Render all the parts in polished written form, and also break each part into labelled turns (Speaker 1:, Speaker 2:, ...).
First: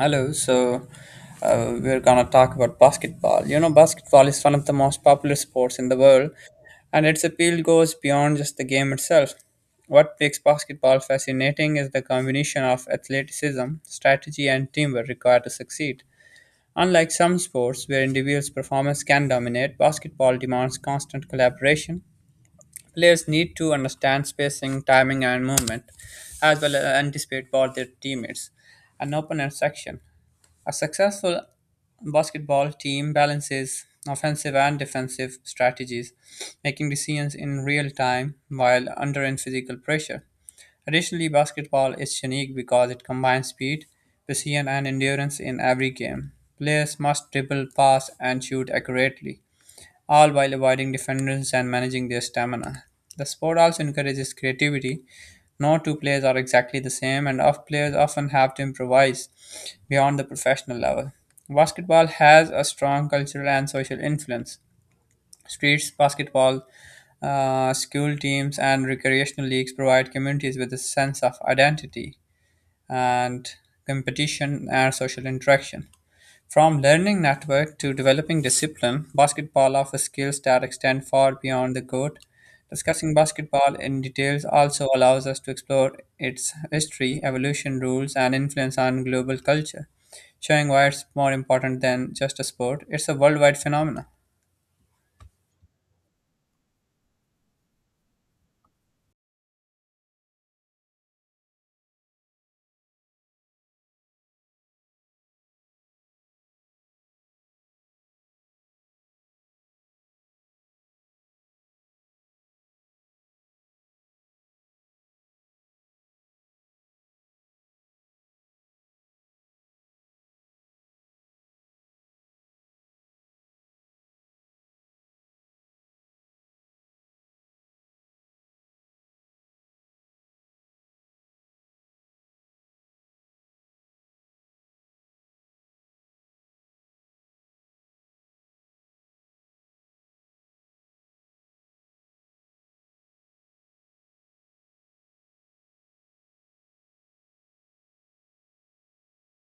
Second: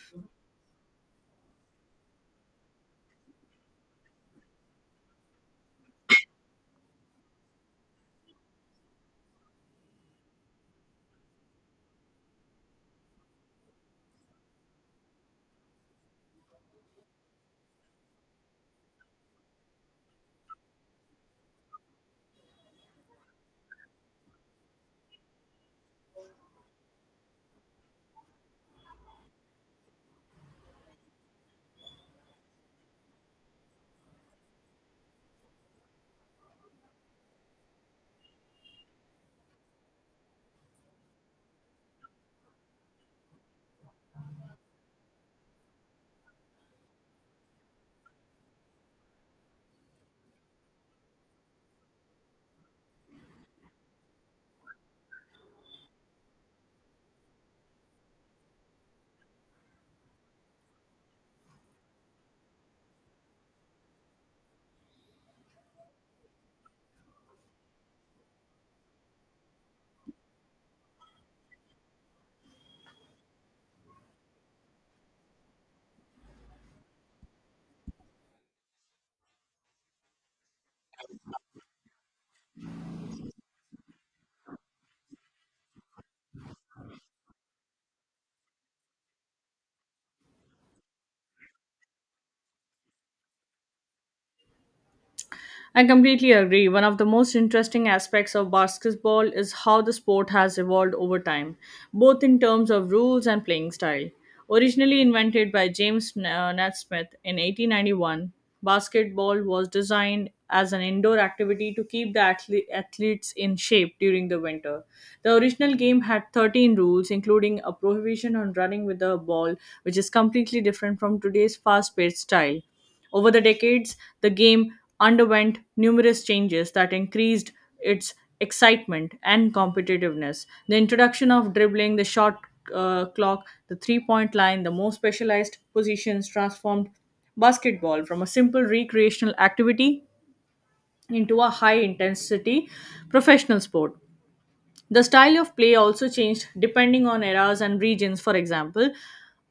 Speaker 1: Hello, so we're gonna talk about basketball. You know, basketball is one of the most popular sports in the world, and its appeal goes beyond just the game itself. What makes basketball fascinating is the combination of athleticism, strategy, and teamwork required to succeed. Unlike some sports where individuals' performance can dominate, basketball demands constant collaboration. Players need to understand spacing, timing, and movement, as well as anticipate both their teammates and opponent's action. A successful basketball team balances offensive and defensive strategies, making decisions in real time while under in physical pressure. Additionally, basketball is unique because it combines speed, precision, and endurance in every game. Players must dribble, pass, and shoot accurately, all while avoiding defenders and managing their stamina. The sport also encourages creativity. No two players are exactly the same, and off players often have to improvise beyond the professional level. Basketball has a strong cultural and social influence. Streets basketball, school teams, and recreational leagues provide communities with a sense of identity and competition and social interaction. From learning network to developing discipline, basketball offers skills that extend far beyond the court. Discussing basketball in details also allows us to explore its history, evolution, rules, and influence on global culture, showing why it's more important than just a sport. It's a worldwide phenomenon.
Speaker 2: I completely agree. One of the most interesting aspects of basketball is how the sport has evolved over time, both in terms of rules and playing style. Originally invented by James Naismith in 1891, basketball was designed as an indoor activity to keep the athletes in shape during the winter. The original game had 13 rules, including a prohibition on running with the ball, which is completely different from today's fast paced style. Over the decades, the game underwent numerous changes that increased its excitement and competitiveness. The introduction of dribbling, the shot clock, the 3-point line, the more specialized positions transformed basketball from a simple recreational activity into a high intensity professional sport. The style of play also changed depending on eras and regions. For example,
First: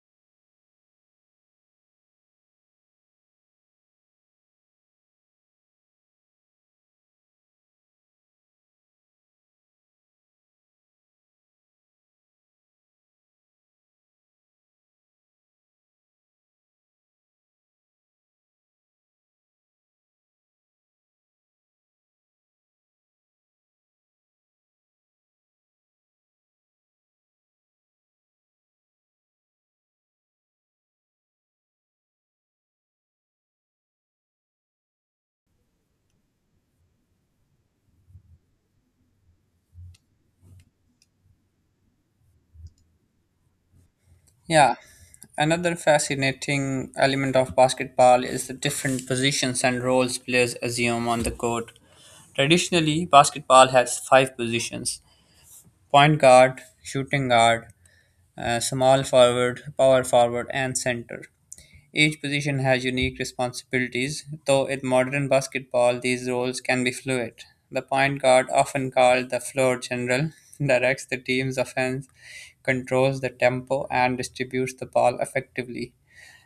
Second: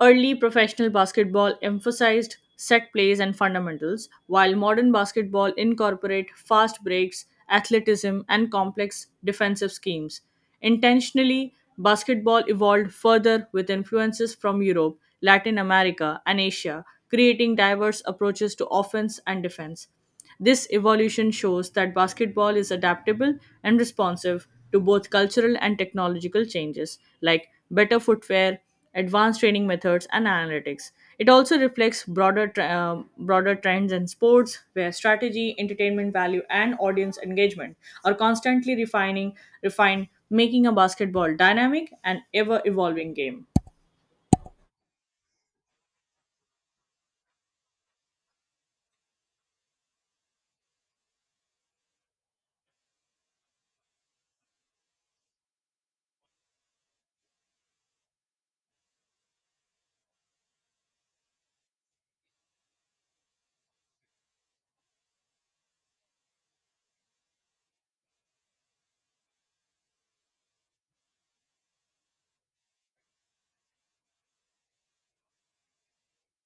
Speaker 2: early professional basketball emphasized set plays and fundamentals, while modern basketball incorporate fast breaks, athleticism, and complex defensive schemes. Intentionally, basketball evolved further with influences from Europe, Latin America, and Asia, creating diverse approaches to offense and defense. This evolution shows that basketball is adaptable and responsive to both cultural and technological changes, like better footwear, advanced training methods, and analytics. It also reflects broader, broader trends in sports, where strategy, entertainment value, and audience engagement are constantly refining, refined, making a basketball dynamic and ever evolving game.
Speaker 1: Yeah. Another fascinating element of basketball is the different positions and roles players assume on the court. Traditionally, basketball has five positions: point guard, shooting guard, small forward, power forward, and center. Each position has unique responsibilities, though in modern basketball these roles can be fluid. The point guard, often called the floor general, directs the team's offense, controls the tempo, and distributes the ball effectively.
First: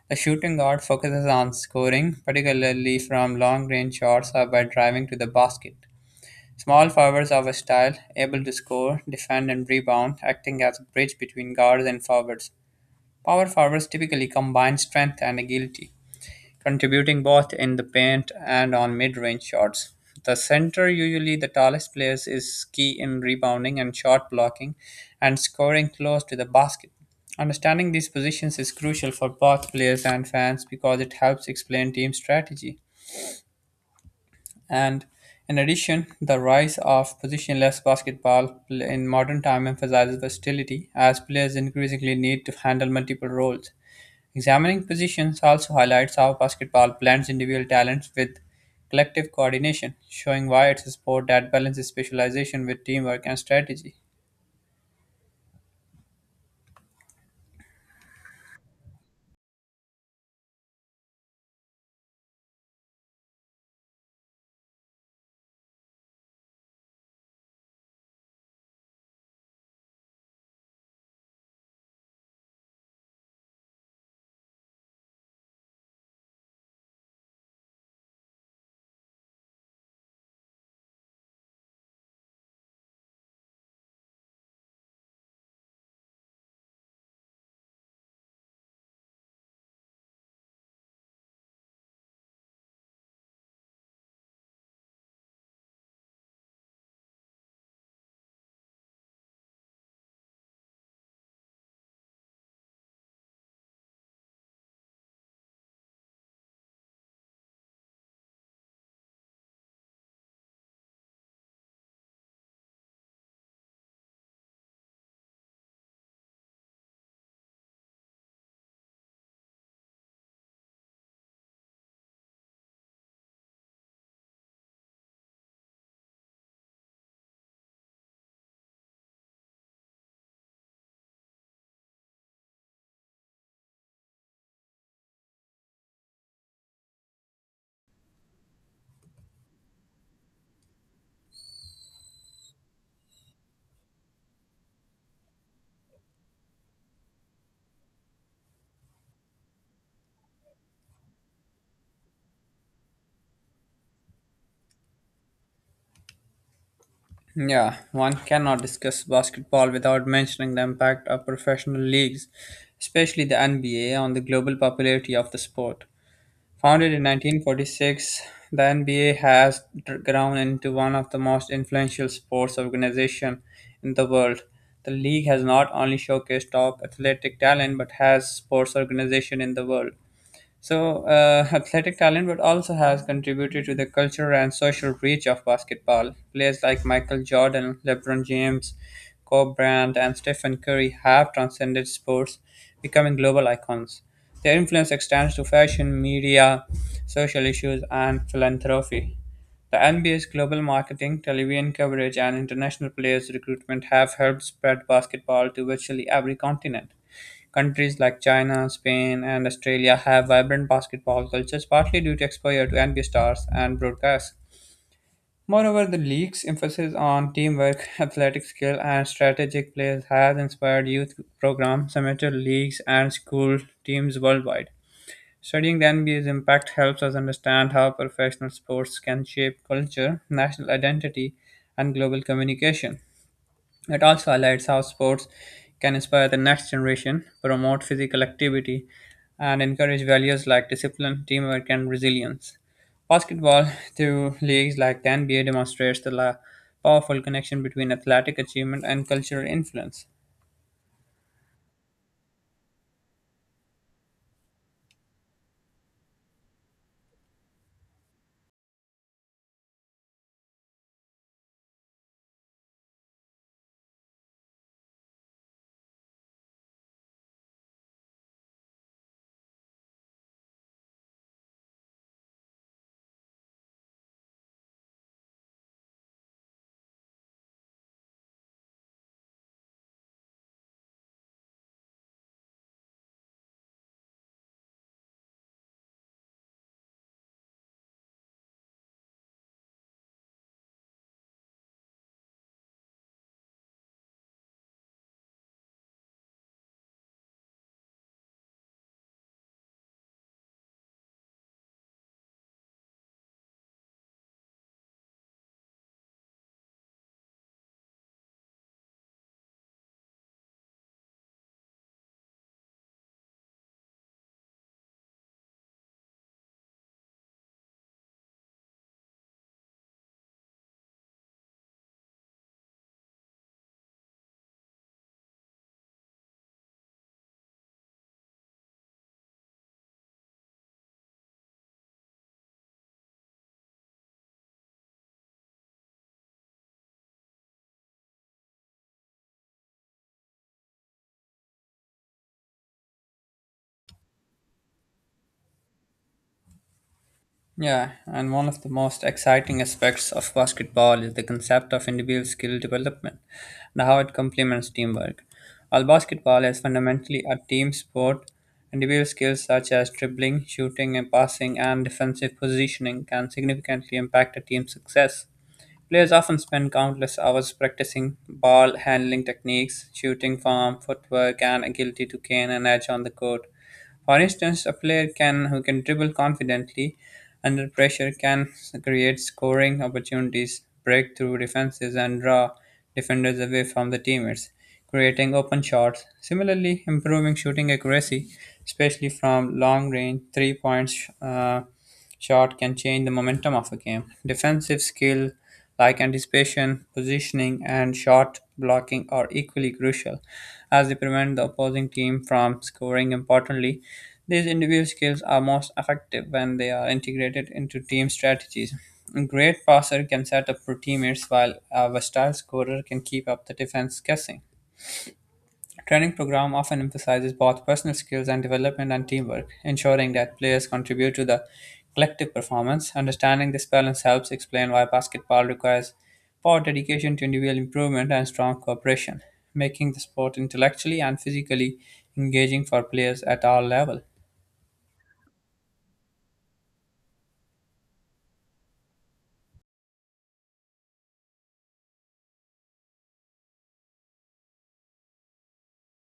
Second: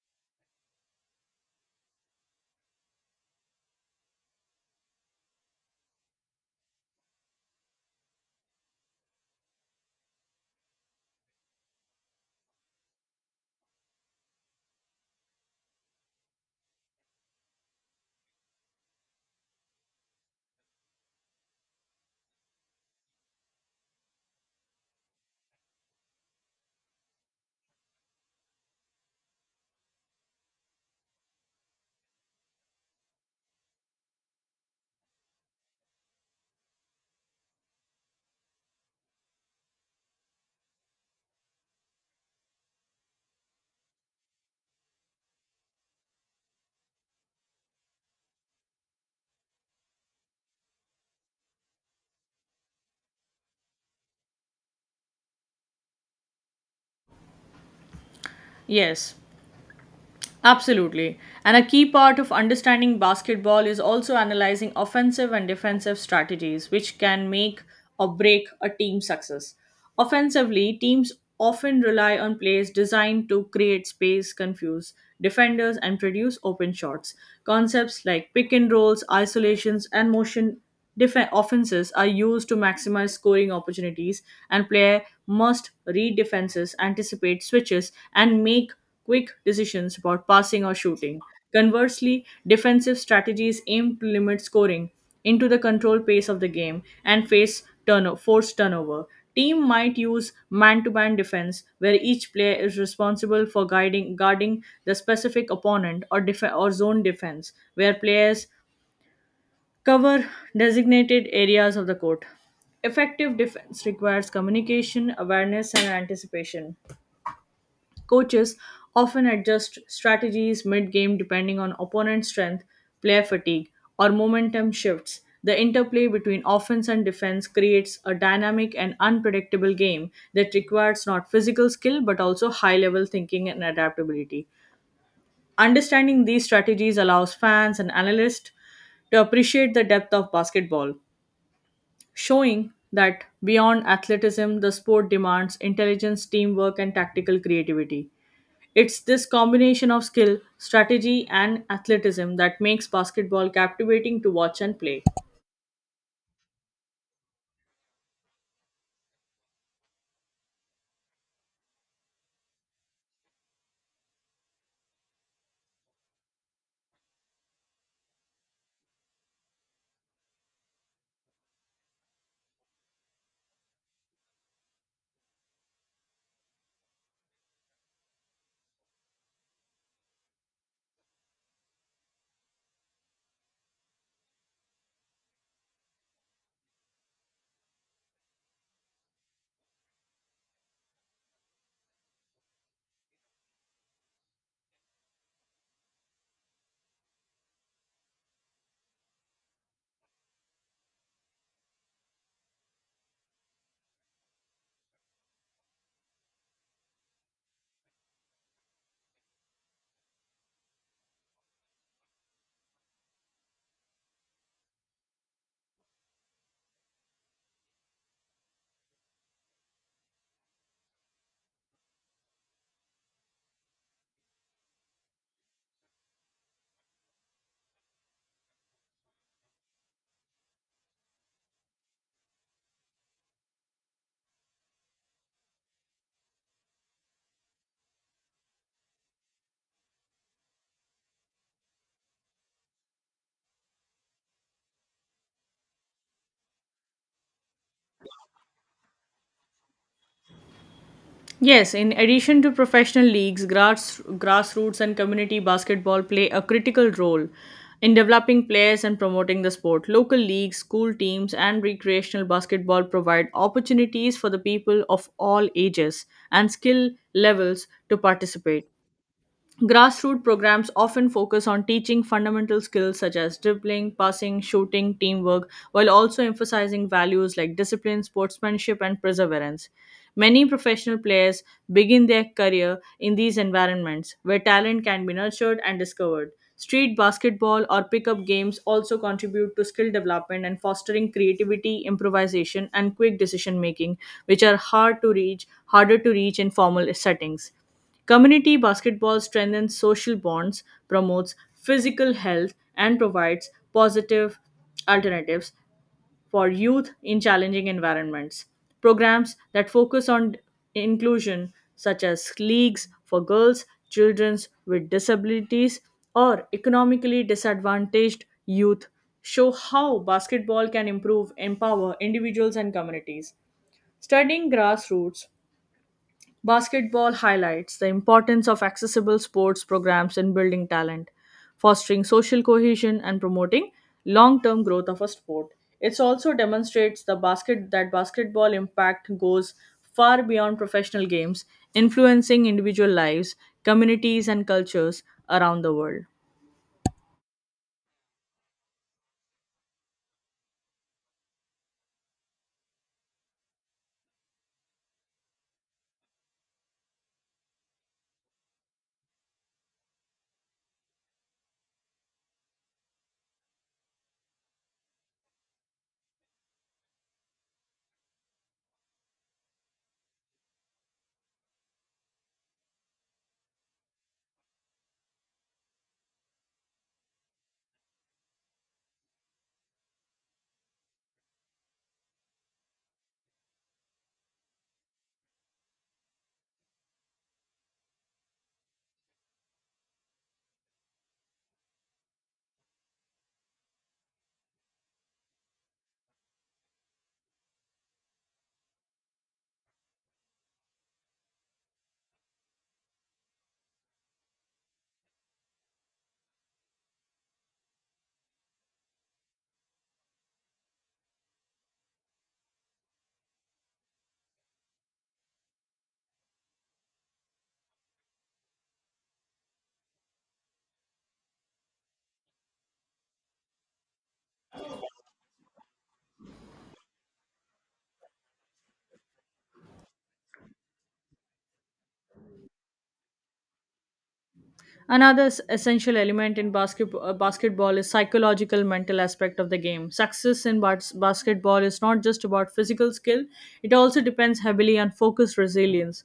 Speaker 1: The shooting guard focuses on scoring, particularly from long range shots or by driving to the basket. Small forwards are a style, able to score, defend and rebound, acting as a bridge between guards and forwards. Power forwards typically combine strength and agility, contributing both in the paint and on mid-range shots. The center, usually the tallest players, is key in rebounding and shot blocking and scoring close to the basket. Understanding these positions is crucial for both players and fans because it helps explain team strategy. And in addition, the rise of positionless basketball in modern time emphasizes versatility as players increasingly need to handle multiple roles. Examining positions also highlights how basketball blends individual talents with collective coordination, showing why it's a sport that balances specialization with teamwork and strategy.
Speaker 2: Yes, absolutely. And a key part of understanding basketball is also analyzing offensive and defensive strategies, which can make or break a team's success. Offensively, teams often rely on plays designed to create space, confuse defenders, and produce open shots. Concepts like pick and rolls, isolations, and motion Defen offenses are used to maximize scoring opportunities, and player must read defenses, anticipate switches, and make quick decisions about passing or shooting. Conversely, defensive strategies aim to limit scoring into the control pace of the game and face forced turnover. Team might use man-to-man defense, where each player is responsible for guiding guarding the specific opponent, or or zone defense, where players cover designated areas of the court. Effective defense requires communication, awareness, and anticipation. Coaches often adjust strategies mid game depending on opponent strength, player fatigue, or momentum shifts. The interplay between offense and defense creates a dynamic and unpredictable game that requires not physical skill but also high level thinking and adaptability. Understanding these strategies allows fans and analysts to appreciate the depth of basketball, showing that beyond athleticism, the sport demands intelligence, teamwork, and tactical creativity. It's this combination of skill, strategy, and athleticism that makes basketball captivating to watch and play.
Speaker 1: Yeah, one cannot discuss basketball without mentioning the impact of professional leagues, especially the NBA, on the global popularity of the sport. Founded in 1946, the NBA has grown into one of the most influential sports organizations in the world. The league has not only showcased top athletic talent but has sports organization in the world. So, athletic talent, but also has contributed to the cultural and social reach of basketball. Players like Michael Jordan, LeBron James, Kobe Bryant, and Stephen Curry have transcended sports, becoming global icons. Their influence extends to fashion, media, social issues, and philanthropy. The NBA's global marketing, television coverage, and international players' recruitment have helped spread basketball to virtually every continent. Countries like China, Spain, and Australia have vibrant basketball cultures, partly due to exposure to NBA stars and broadcasts. Moreover, the league's emphasis on teamwork, athletic skill, and strategic play has inspired youth programs, amateur leagues, and school teams worldwide. Studying the NBA's impact helps us understand how professional sports can shape culture, national identity, and global communication. It also highlights how sports can inspire the next generation, promote physical activity, and encourage values like discipline, teamwork, and resilience. Basketball, through leagues like the NBA, demonstrates the powerful connection between athletic achievement and cultural influence.
Speaker 2: Yes, in addition to professional leagues, grassroots and community basketball play a critical role in developing players and promoting the sport. Local leagues, school teams, and recreational basketball provide opportunities for the people of all ages and skill levels to participate. Grassroots programs often focus on teaching fundamental skills such as dribbling, passing, shooting, teamwork, while also emphasizing values like discipline, sportsmanship, and perseverance. Many professional players begin their career in these environments where talent can be nurtured and discovered. Street basketball or pickup games also contribute to skill development and fostering creativity, improvisation, and quick decision making, which are harder to reach in formal settings. Community basketball strengthens social bonds, promotes physical health, and provides positive alternatives for youth in challenging environments. Programs that focus on inclusion, such as leagues for girls, children with disabilities, or economically disadvantaged youth, show how basketball can empower individuals and communities. Studying grassroots basketball highlights the importance of accessible sports programs in building talent, fostering social cohesion, and promoting long term growth of a sport. It also demonstrates the basket that basketball impact goes far beyond professional games, influencing individual lives, communities, and cultures around the world.
Speaker 1: Yeah, and one of the most exciting aspects of basketball is the concept of individual skill development and how it complements teamwork. While basketball is fundamentally a team sport, individual skills such as dribbling, shooting, and passing, and defensive positioning can significantly impact a team's success. Players often spend countless hours practicing ball handling techniques, shooting form, footwork, and agility to gain an edge on the court. For instance, a player can who can dribble confidently under pressure can create scoring opportunities, break through defenses, and draw defenders away from the teammates, creating open shots. Similarly, improving shooting accuracy, especially from long range three points. Shot can change the momentum of a game. Defensive skill like anticipation, positioning, and shot blocking are equally crucial as they prevent the opposing team from scoring importantly. These individual skills are most effective when they are integrated into team strategies. A great passer can set up for teammates while a versatile scorer can keep up the defense guessing. Training program often emphasizes both personal skills and development and teamwork, ensuring that players contribute to the collective performance. Understanding this balance helps explain why basketball requires both dedication to individual improvement and strong cooperation, making the sport intellectually and physically engaging for players at all levels.
Speaker 2: Another essential element in basketball is psychological mental aspect of the game. Success in basketball is not just about physical skill, it also depends heavily on focus, resilience,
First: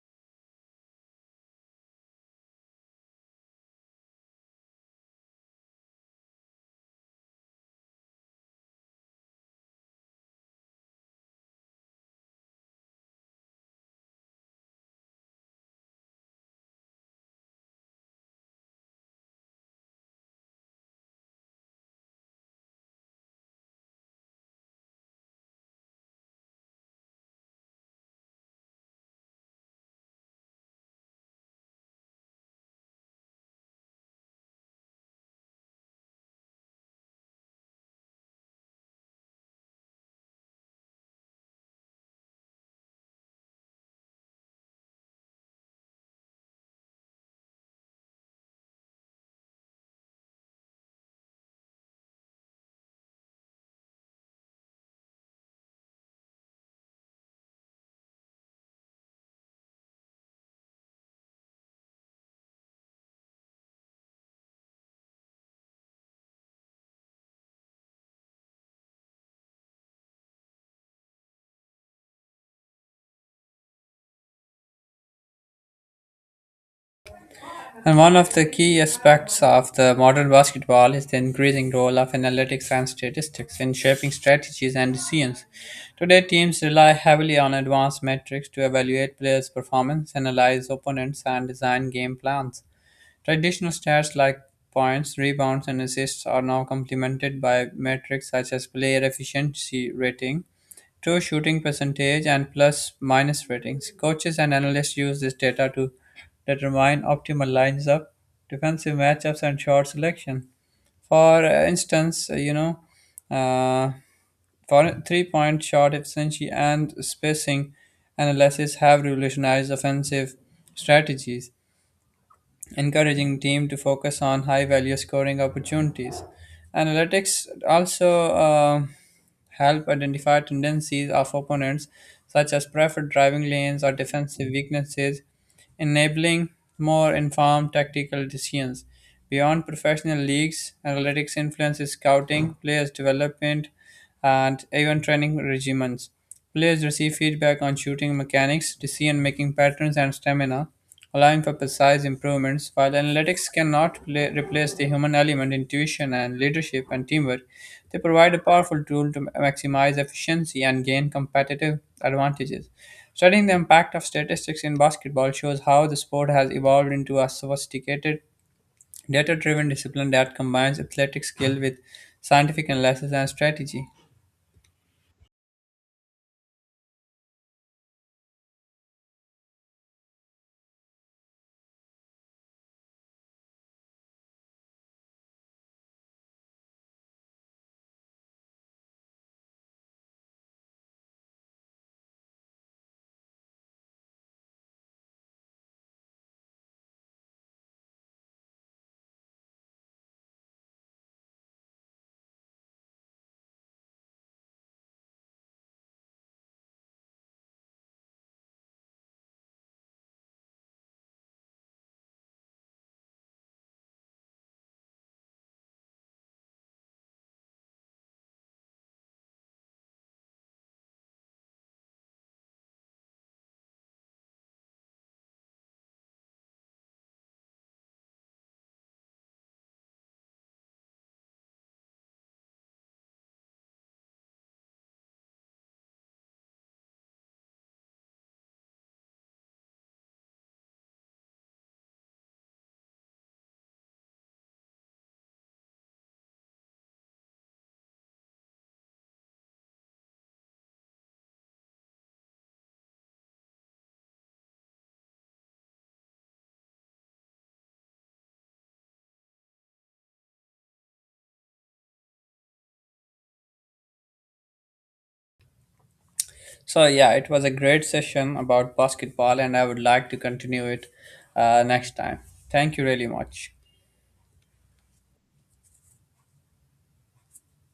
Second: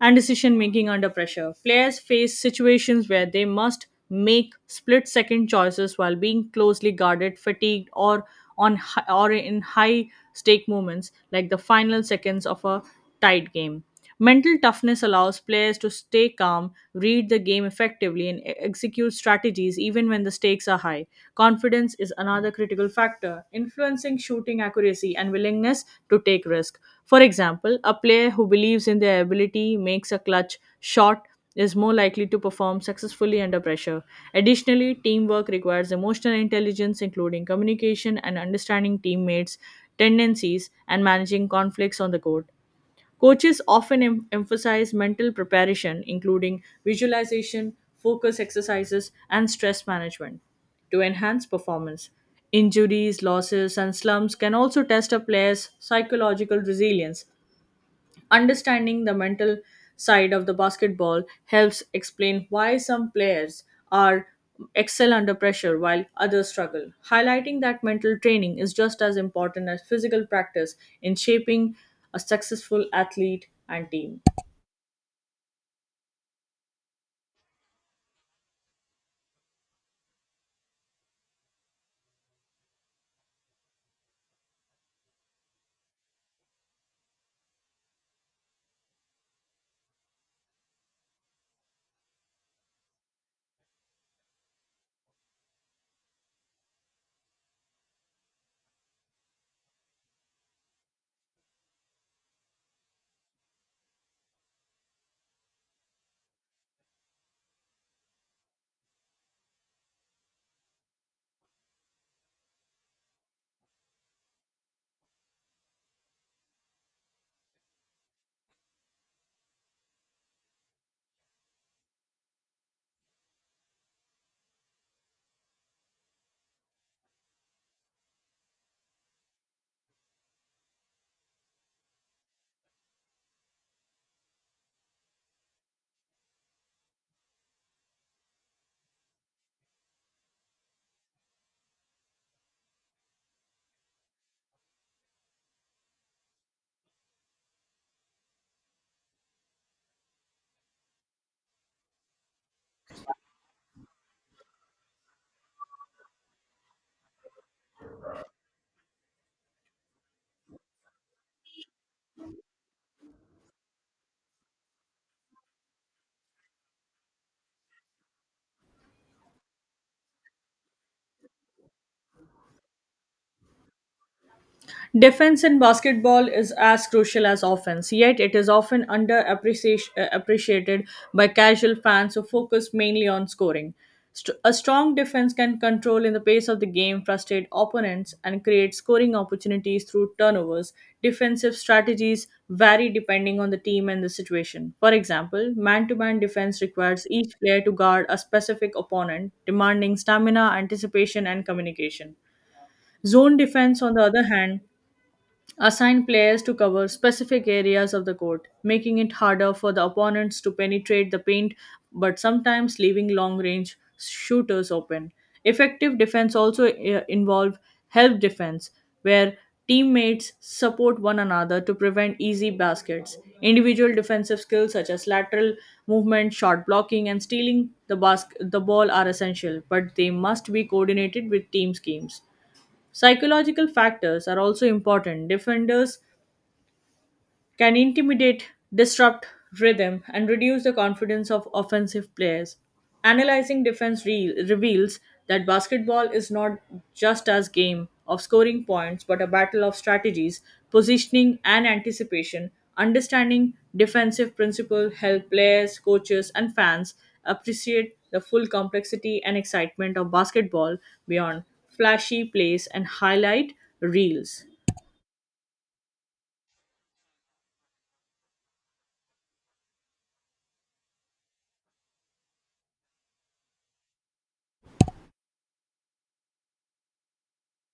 Speaker 2: and decision making under pressure. Players face situations where they must make split second choices while being closely guarded, fatigued, or in high stake moments like the final seconds of a tied game. Mental toughness allows players to stay calm, read the game effectively, and execute strategies even when the stakes are high. Confidence is another critical factor, influencing shooting accuracy and willingness to take risk. For example, a player who believes in their ability makes a clutch shot is more likely to perform successfully under pressure. Additionally, teamwork requires emotional intelligence, including communication and understanding teammates' tendencies and managing conflicts on the court. Coaches often emphasize mental preparation, including visualization, focus exercises, and stress management, to enhance performance. Injuries, losses, and slumps can also test a player's psychological resilience. Understanding the mental side of the basketball helps explain why some players are excel under pressure while others struggle, highlighting that mental training is just as important as physical practice in shaping a successful athlete and team.
Speaker 1: And one of the key aspects of the modern basketball is the increasing role of analytics and statistics in shaping strategies and decisions. Today, teams rely heavily on advanced metrics to evaluate players' performance, analyze opponents, and design game plans. Traditional stats like points, rebounds, and assists are now complemented by metrics such as player efficiency rating, true shooting percentage, and plus minus ratings. Coaches and analysts use this data to determine optimal lines up, defensive matchups, and shot selection. For instance, uh, for three-point shot efficiency and spacing analysis have revolutionized offensive strategies encouraging team to focus on high value scoring opportunities. Analytics also help identify tendencies of opponents such as preferred driving lanes or defensive weaknesses, enabling more informed tactical decisions. Beyond professional leagues, analytics influences scouting, players development, and even training regimens. Players receive feedback on shooting mechanics, decision-making patterns, and stamina, allowing for precise improvements. While analytics cannot play, replace the human element, intuition, and leadership and teamwork, they provide a powerful tool to maximize efficiency and gain competitive advantages. Studying the impact of statistics in basketball shows how the sport has evolved into a sophisticated, data driven discipline that combines athletic skill with scientific analysis and strategy.
Speaker 2: Defense in basketball is as crucial as offense, yet it is often underappreciated by casual fans who focus mainly on scoring. A strong defense can control in the pace of the game, frustrate opponents, and create scoring opportunities through turnovers. Defensive strategies vary depending on the team and the situation. For example, man to man defense requires each player to guard a specific opponent, demanding stamina, anticipation, and communication. Zone defense, on the other hand, assign players to cover specific areas of the court, making it harder for the opponents to penetrate the paint but sometimes leaving long range shooters open. Effective defense also involve help defense where teammates support one another to prevent easy baskets. Individual defensive skills such as lateral movement, shot blocking and stealing the ball are essential, but they must be coordinated with team schemes. Psychological factors are also important. Defenders can intimidate, disrupt rhythm, and reduce the confidence of offensive players. Analyzing defense reveals that basketball is not just a game of scoring points but a battle of strategies, positioning and anticipation. Understanding defensive principles help players, coaches and fans appreciate the full complexity and excitement of basketball beyond flashy plays and highlight reels.
Speaker 1: So yeah, it was a great session about basketball, and I would like to continue it next time. Thank you really much.